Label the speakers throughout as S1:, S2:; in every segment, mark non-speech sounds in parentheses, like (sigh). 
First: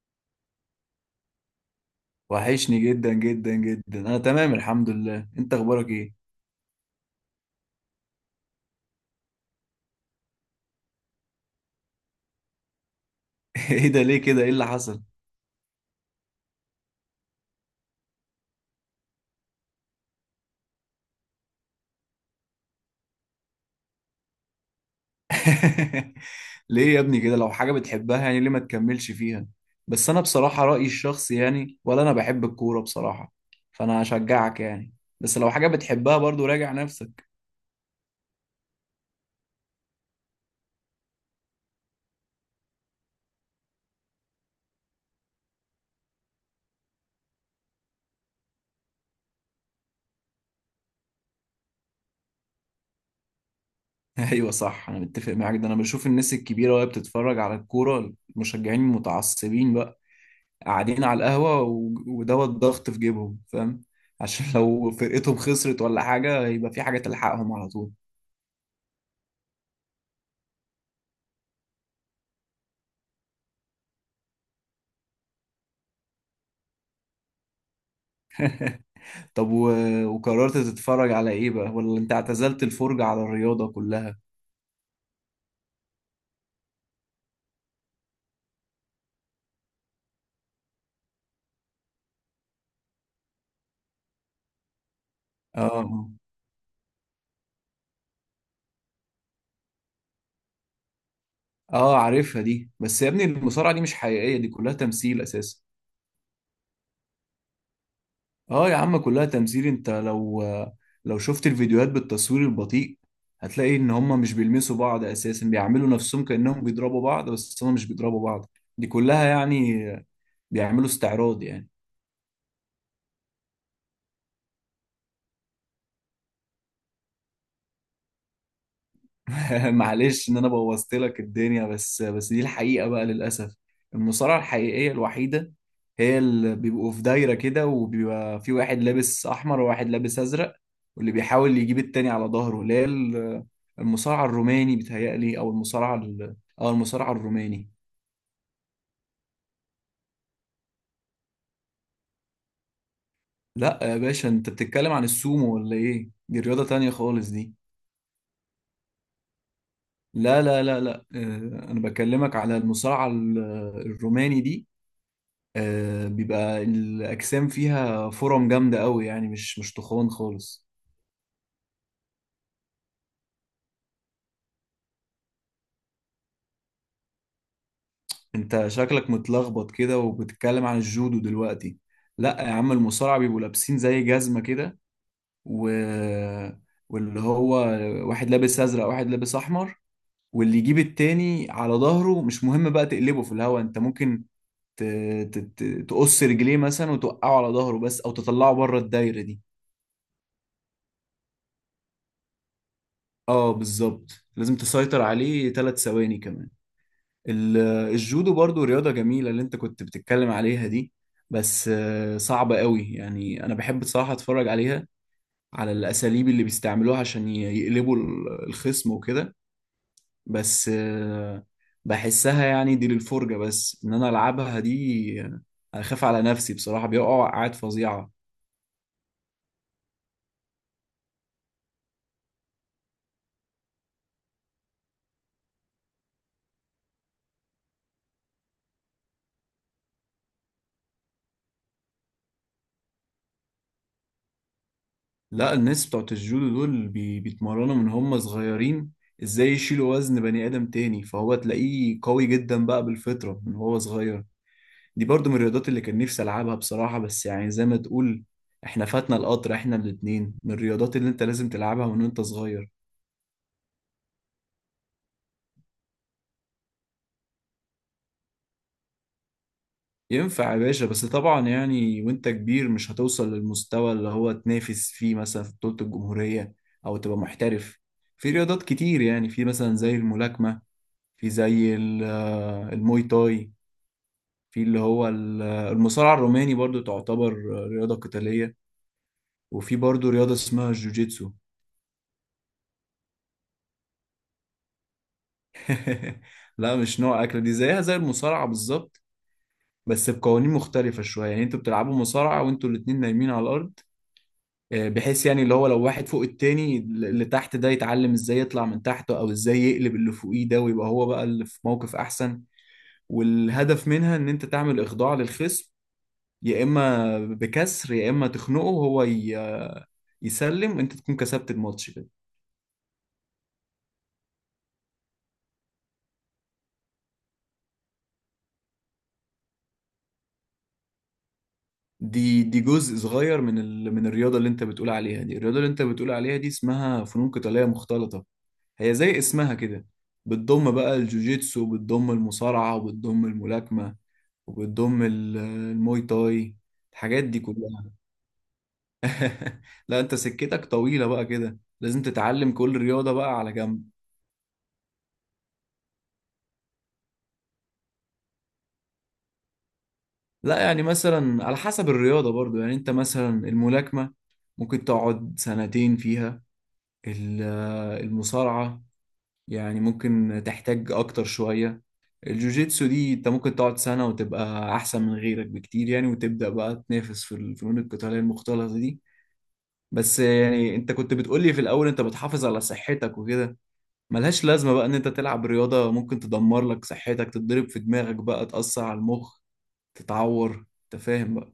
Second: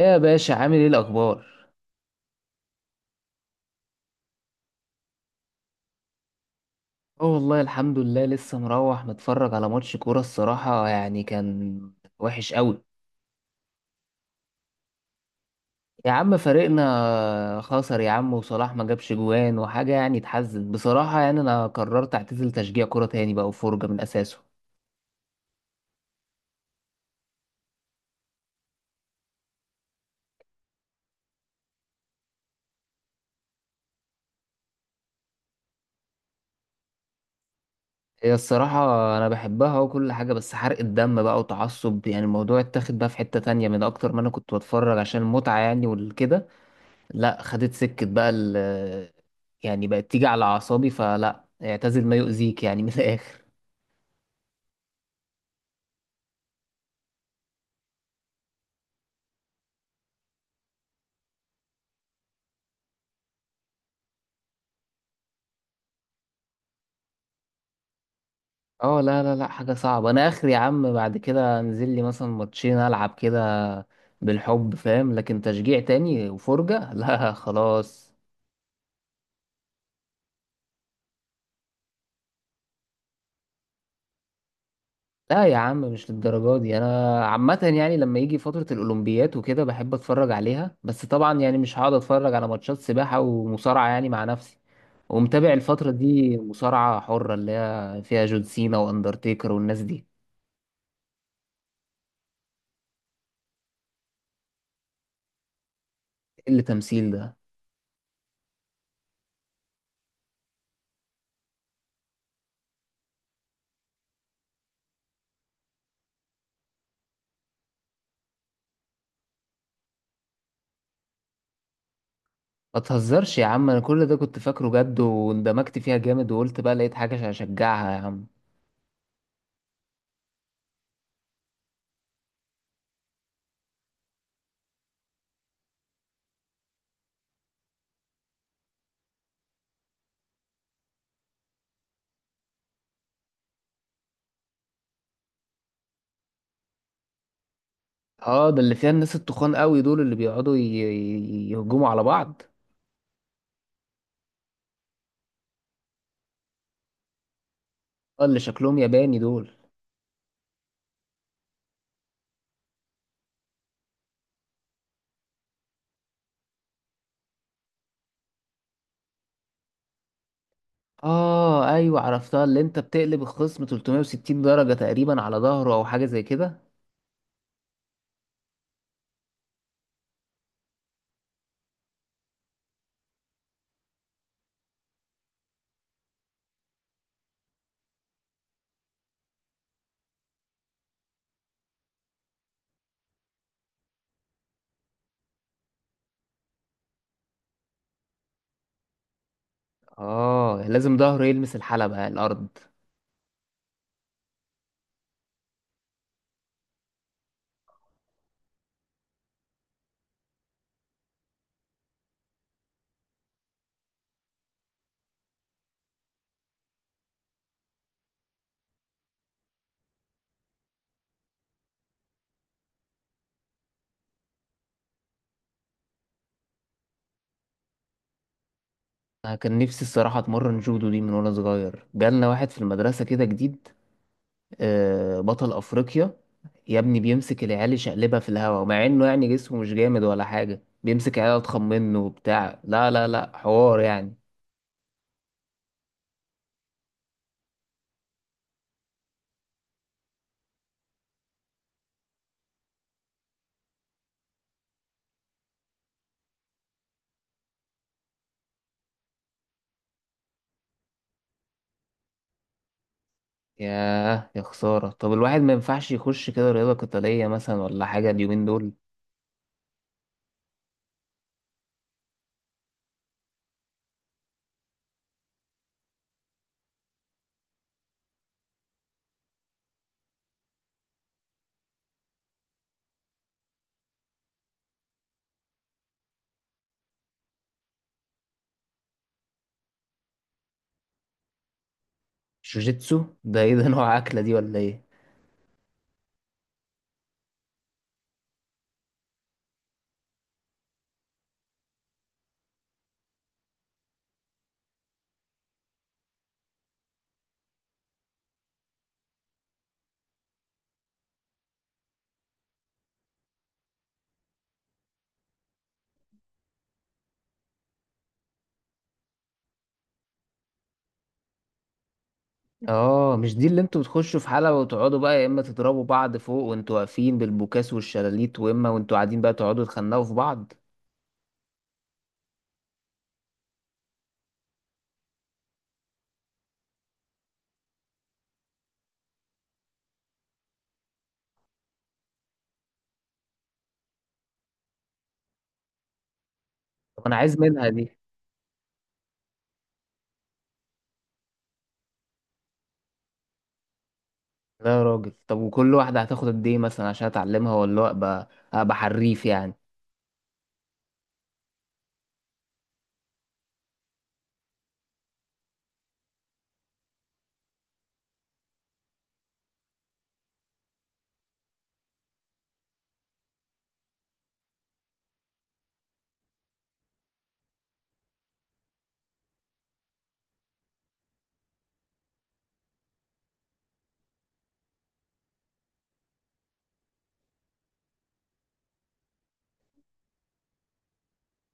S1: ايه يا باشا، عامل ايه الاخبار؟
S2: وحشني جدا جدا جدا. انا تمام الحمد لله. انت اخبارك ايه؟
S1: اه والله الحمد لله. لسه مروح متفرج على ماتش كوره الصراحه، يعني كان وحش قوي.
S2: (laughs) ايه ده؟ ليه كده؟ ايه اللي حصل؟
S1: يا عم فريقنا خسر يا عم، وصلاح ما جابش جوان وحاجه يعني تحزن بصراحه. يعني انا قررت اعتزل تشجيع كوره تاني بقى وفرجه من اساسه.
S2: (laughs) ليه يا ابني كده؟ لو حاجة بتحبها يعني ليه ما تكملش فيها؟ بس انا بصراحة رأيي الشخصي، يعني ولا انا بحب الكورة بصراحة، فانا هشجعك يعني. بس لو حاجة بتحبها برضو راجع نفسك. (laughs)
S1: هي الصراحه انا بحبها وكل حاجه، بس حرق الدم بقى وتعصب، يعني الموضوع اتاخد بقى في حته تانية من اكتر ما انا كنت بتفرج عشان المتعه يعني والكده. لا خدت سكة بقى يعني بقت تيجي على أعصابي، فلا اعتزل ما يؤذيك يعني من (laughs) الآخر.
S2: ايوه صح، انا متفق معاك. ده انا بشوف الناس الكبيرة وهي بتتفرج على الكورة، المشجعين المتعصبين بقى قاعدين على القهوة ودوت ضغط في جيبهم، فاهم؟ عشان لو فرقتهم خسرت ولا حاجة يبقى في حاجة تلحقهم على طول.
S1: اه لا لا لا، حاجة صعبة. أنا آخر يا عم بعد كده أنزل لي مثلا ماتشين ألعب كده بالحب فاهم، لكن تشجيع تاني وفرجة (laughs) لا خلاص.
S2: طب، وقررت تتفرج على ايه بقى، ولا انت اعتزلت الفرجة على الرياضة كلها؟
S1: لا يا عم مش للدرجة دي. أنا عامة يعني لما يجي فترة الأولمبيات وكده بحب أتفرج عليها، بس طبعا يعني مش هقعد أتفرج على ماتشات سباحة ومصارعة يعني مع نفسي. ومتابع
S2: اه،
S1: الفترة دي مصارعة حرة اللي هي فيها جون سينا واندرتيكر والناس دي.
S2: اه عارفها دي، بس يا ابني المصارعة دي مش حقيقية، دي كلها تمثيل اساسا.
S1: إيه اللي تمثيل ده؟
S2: اه يا عم كلها تمثيل. انت لو شفت الفيديوهات بالتصوير البطيء هتلاقي ان هما مش بيلمسوا بعض اساسا، بيعملوا نفسهم كأنهم بيضربوا بعض بس هما مش بيضربوا بعض. دي كلها يعني بيعملوا استعراض يعني.
S1: ما تهزرش يا عم، انا كل ده كنت فاكره جد واندمجت فيها جامد، وقلت بقى لقيت حاجة عشان اشجعها يا عم.
S2: (laughs) معلش ان انا بوظت لك الدنيا بس، بس دي الحقيقة بقى للأسف. المصارعة الحقيقية الوحيدة هي اللي بيبقوا في دايرة كده، وبيبقى في واحد لابس أحمر وواحد لابس أزرق، واللي بيحاول يجيب التاني على ظهره، اللي هي المصارعة الروماني بيتهيألي، أو المصارعة أو المصارعة الروماني.
S1: اه ده اللي فيها الناس التخان قوي دول، اللي بيقعدوا يهجموا على بعض.
S2: لا يا باشا، أنت بتتكلم عن السومو ولا إيه؟ دي رياضة تانية خالص دي.
S1: اه اللي شكلهم ياباني دول.
S2: لا لا لا لا، أنا بكلمك على المصارعة الروماني دي. بيبقى الأجسام فيها فرم جامدة قوي، يعني مش تخون خالص.
S1: اه ايوه عرفتها، اللي انت بتقلب الخصم 360 درجة تقريبا على ظهره او حاجة زي كده.
S2: انت شكلك متلخبط كده وبتتكلم عن الجودو دلوقتي. لا يا عم، المصارعة بيبقوا لابسين زي جزمة كده، و... واللي هو واحد لابس أزرق واحد لابس أحمر، واللي يجيب التاني على ظهره مش مهم بقى، تقلبه في الهوا، انت ممكن ت... ت... ت... تقص رجليه مثلا وتوقعه على ظهره بس، او تطلعه بره الدايرة دي.
S1: اه لازم ظهره يلمس الحلبة الارض.
S2: اه بالظبط. لازم تسيطر عليه ثلاث ثواني كمان. ال- الجودو برضو رياضة جميلة، اللي انت كنت بتتكلم عليها دي، بس صعبة قوي. يعني انا بحب بصراحة اتفرج عليها، على الاساليب اللي بيستعملوها عشان يقلبوا الخصم وكده. بس بحسها يعني دي للفرجة بس. ان انا العبها دي اخاف على نفسي بصراحة، بيقعوا وقعات فظيعة.
S1: انا كان نفسي الصراحه اتمرن جودو دي من وانا صغير، جالنا واحد في المدرسه كده جديد بطل افريقيا. يا ابني بيمسك العيال يشقلبها في الهوا، مع انه يعني جسمه مش جامد ولا حاجه، بيمسك عيال اضخم منه وبتاع، لا لا لا، حوار يعني.
S2: لا، الناس بتوعت الجودو دول بيتمرنوا من هم صغيرين ازاي يشيلوا وزن بني ادم تاني، فهو تلاقيه قوي جدا بقى بالفطرة من هو صغير. دي برضو من الرياضات اللي كان نفسي العبها بصراحة، بس يعني زي ما تقول احنا فاتنا القطر، احنا الاتنين من الرياضات اللي انت لازم تلعبها من وانت صغير.
S1: ياه يا خساره، طب الواحد ما ينفعش يخش كده رياضه قتاليه مثلا ولا حاجه اليومين دول؟
S2: ينفع يا باشا، بس طبعا يعني وانت كبير مش هتوصل للمستوى اللي هو تنافس فيه مثلا في بطولة الجمهورية، او تبقى محترف. في رياضات كتير يعني، في مثلا زي الملاكمة، في زي الموي تاي، في اللي هو المصارعة الروماني برضو تعتبر رياضة قتالية، وفي برضو رياضة اسمها الجوجيتسو.
S1: جوجيتسو ده ايه، ده نوع اكله دي ولا ايه؟
S2: (laughs) لا مش نوع أكلة، دي زيها زي المصارعة بالظبط، بس بقوانين مختلفة شوية. يعني انتوا بتلعبوا مصارعة وانتوا الاتنين نايمين على الأرض، بحيث يعني اللي هو لو واحد فوق التاني، اللي تحت ده يتعلم ازاي يطلع من تحته او ازاي يقلب اللي فوقيه ده ويبقى هو بقى اللي في موقف أحسن. والهدف منها ان انت تعمل إخضاع للخصم، يا إما بكسر، يا إما تخنقه هو يسلم، انت تكون كسبت الماتش كده.
S1: اه مش دي اللي انتوا بتخشوا في حلبة وتقعدوا بقى يا اما تضربوا بعض فوق وانتوا واقفين بالبوكاس والشلاليت، واما وانتوا قاعدين بقى تقعدوا تخنقوا في بعض.
S2: دي جزء صغير من الرياضة اللي انت بتقول عليها دي. الرياضة اللي انت بتقول عليها دي اسمها فنون قتالية مختلطة، هي زي اسمها كده، بتضم بقى الجوجيتسو وبتضم المصارعة وبتضم الملاكمة وبتضم الموي تاي،
S1: طب انا
S2: الحاجات
S1: عايز
S2: دي
S1: منها
S2: كلها.
S1: دي.
S2: (laughs) لا انت سكتك طويلة بقى كده، لازم تتعلم كل رياضة بقى على جنب.
S1: لا يا راجل، طب وكل واحدة هتاخد قد ايه مثلا عشان اتعلمها، ولا ابقى حريف يعني؟
S2: لا يعني مثلا على حسب الرياضة برضو. يعني انت مثلا الملاكمة ممكن تقعد سنتين فيها. ال- المصارعة يعني ممكن تحتاج اكتر شوية. الجوجيتسو دي انت ممكن تقعد سنة وتبقى احسن من غيرك بكتير يعني، وتبدأ بقى تنافس في الفنون القتالية المختلطة دي. بس يعني انت كنت بتقول لي في الاول انت بتحافظ على صحتك وكده، ملهاش لازمة بقى ان انت تلعب رياضة ممكن تدمر لك صحتك، تتضرب في دماغك بقى تأثر على المخ، تتعور، انت فاهم بقى؟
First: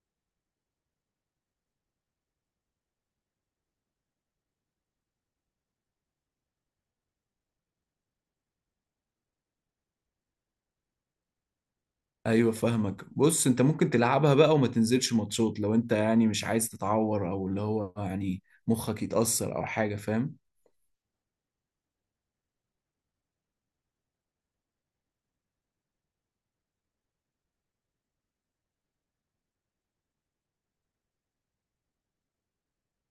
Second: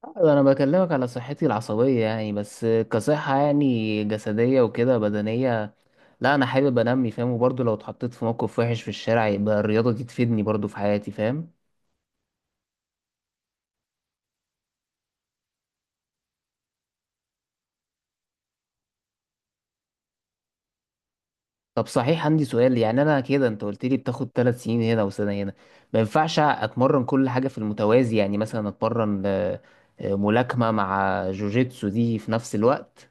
S1: ده انا بكلمك على صحتي العصبية يعني، بس كصحة يعني جسدية وكده بدنية لا، انا حابب انمي فاهم، وبرضه لو اتحطيت في موقف وحش في الشارع يبقى الرياضة دي تفيدني برضه في حياتي فاهم.
S2: ايوه فاهمك. بص، انت ممكن تلعبها بقى وما تنزلش ماتشات لو انت يعني مش عايز تتعور، او اللي هو يعني مخك يتأثر او حاجة، فاهم؟
S1: طب صحيح عندي سؤال، يعني انا كده انت قلت لي بتاخد ثلاث سنين هنا وسنه هنا، ما ينفعش اتمرن كل حاجه في المتوازي؟ يعني مثلا اتمرن ملاكمه مع جوجيتسو دي في نفس الوقت.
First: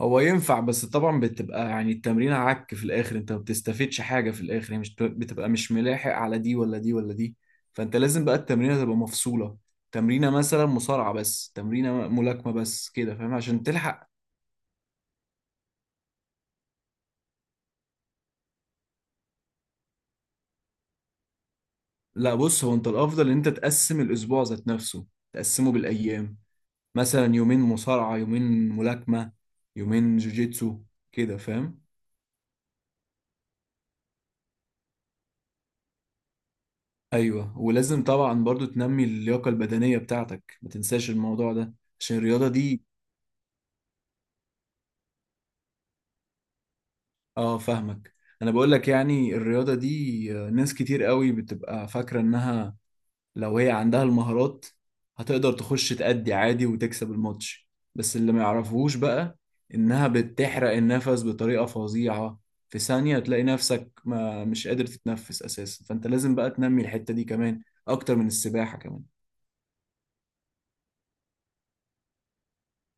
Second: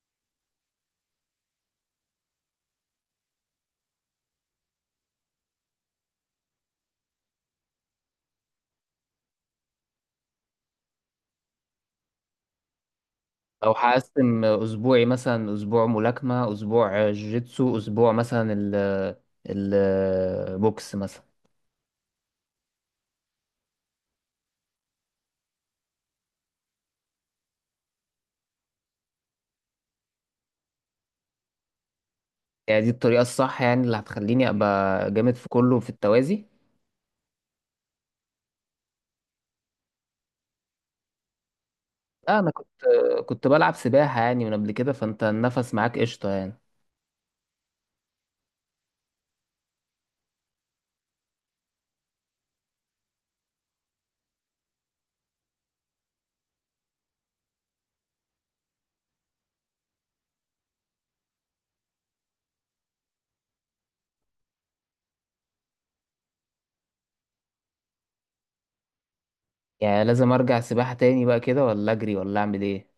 S2: هو ينفع، بس طبعا بتبقى يعني التمرين عك في الاخر، انت ما بتستفدش حاجه في الاخر، يعني مش بتبقى مش ملاحق على دي ولا دي ولا دي. فانت لازم بقى التمرينه تبقى مفصوله، تمرينه مثلا مصارعه بس، تمرينه ملاكمه بس، كده فاهم؟ عشان
S1: او
S2: تلحق.
S1: هقسم اسبوعي، مثلا اسبوع ملاكمه، اسبوع جوجيتسو، اسبوع مثلا البوكس مثلا.
S2: لا بص، هو انت الافضل ان انت تقسم الاسبوع ذات نفسه، تقسمه بالايام. مثلا يومين مصارعه، يومين ملاكمه، يومين جوجيتسو، كده فاهم؟
S1: يعني دي الطريقه الصح يعني، اللي هتخليني ابقى جامد في كله في التوازي؟
S2: ايوه، ولازم طبعا برضو تنمي اللياقه البدنيه بتاعتك، ما تنساش الموضوع ده عشان
S1: لا
S2: الرياضة
S1: انا كنت
S2: دي.
S1: كنت بلعب سباحه يعني من قبل كده، فانت النفس معاك قشطه يعني.
S2: اه فاهمك. انا بقول لك يعني الرياضة دي ناس كتير قوي بتبقى فاكرة انها لو هي عندها المهارات هتقدر تخش تأدي عادي وتكسب الماتش، بس اللي ما يعرفوش بقى انها بتحرق النفس بطريقة فظيعة. في ثانية تلاقي نفسك ما مش قادر تتنفس اساسا، فانت لازم بقى تنمي الحتة دي كمان اكتر من السباحة كمان.
S1: يعني لازم ارجع سباحة تاني بقى كده، ولا اجري ولا اعمل ايه؟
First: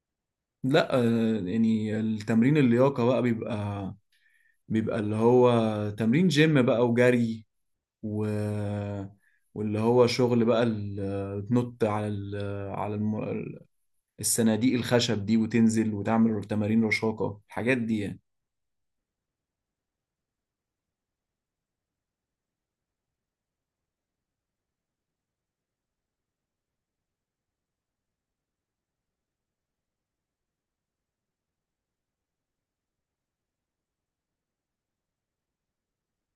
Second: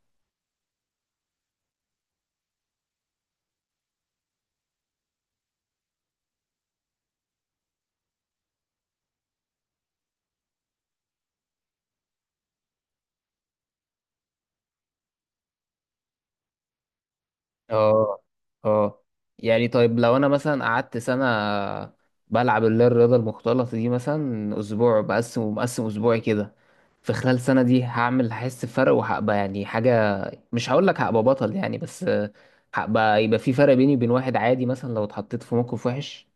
S2: لا يعني التمرين اللياقة بقى بيبقى اللي هو تمرين جيم بقى، وجري، و... واللي هو شغل بقى تنط على على الم... الصناديق الخشب دي، وتنزل وتعمل تمارين رشاقة، الحاجات دي يعني.
S1: اه. اه. يعني طيب لو انا مثلا قعدت سنة بلعب اللي هي الرياضة المختلطة دي، مثلا اسبوع بقسم ومقسم اسبوعي كده، في خلال سنة دي هحس بفرق وهبقى يعني حاجة، مش هقول لك هبقى بطل يعني، بس يبقى في فرق بيني وبين واحد عادي مثلا لو اتحطيت في موقف وحش.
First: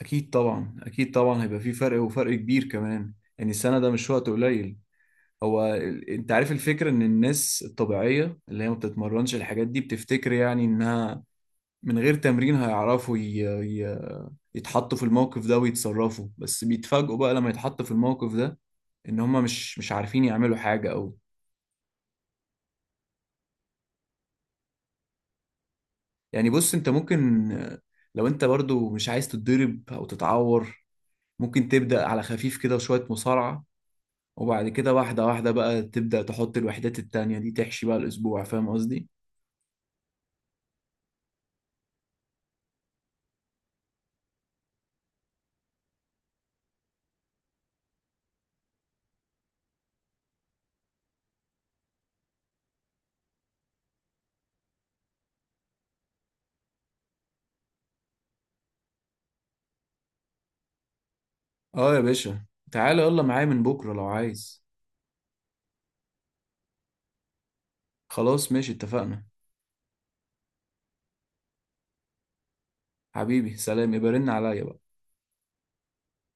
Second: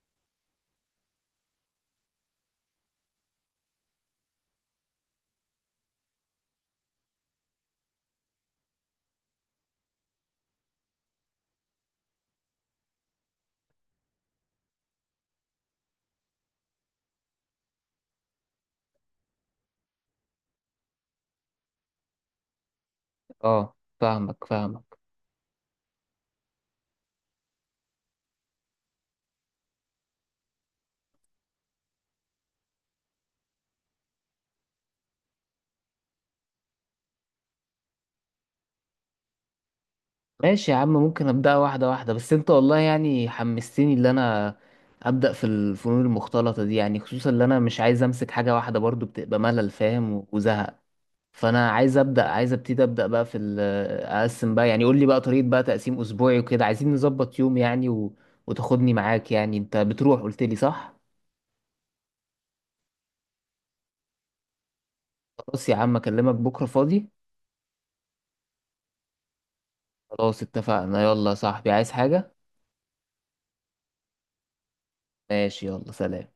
S2: أكيد طبعا، أكيد طبعا هيبقى في فرق، وفرق كبير كمان. يعني السنة ده مش وقت قليل. هو انت عارف الفكرة ان الناس الطبيعية اللي هي ما بتتمرنش الحاجات دي بتفتكر يعني انها من غير تمرين هيعرفوا ي... يتحطوا في الموقف ده ويتصرفوا، بس بيتفاجئوا بقى لما يتحطوا في الموقف ده ان هم مش عارفين يعملوا حاجة او...
S1: اه فاهمك فاهمك.
S2: يعني بص، انت ممكن لو انت برضو مش عايز تتضرب او تتعور، ممكن تبدأ على خفيف كده، شوية مصارعة، وبعد كده واحدة واحدة بقى تبدأ تحط الوحدات التانية دي، تحشي بقى الأسبوع، فاهم قصدي؟
S1: ماشي يا عم، ممكن ابدأ واحدة واحدة، بس انت والله يعني حمستني اللي انا ابدأ في الفنون المختلطة دي، يعني خصوصا اللي انا مش عايز امسك حاجة واحدة، برضو بتبقى ملل فاهم وزهق. فانا عايز ابدأ عايز ابتدي ابدأ بقى في اقسم بقى يعني، قول لي بقى طريقة بقى تقسيم اسبوعي وكده، عايزين نظبط يوم يعني وتاخدني معاك يعني، انت بتروح قلت لي صح.
S2: اه يا باشا، تعالى يلا معايا من بكرة لو عايز.
S1: خلاص يا عم اكلمك بكرة فاضي.
S2: خلاص ماشي، اتفقنا.
S1: خلاص اتفقنا. يلا يا صاحبي، عايز حاجة؟
S2: حبيبي سلام، يبقى رن عليا بقى.
S1: ماشي يلا سلام.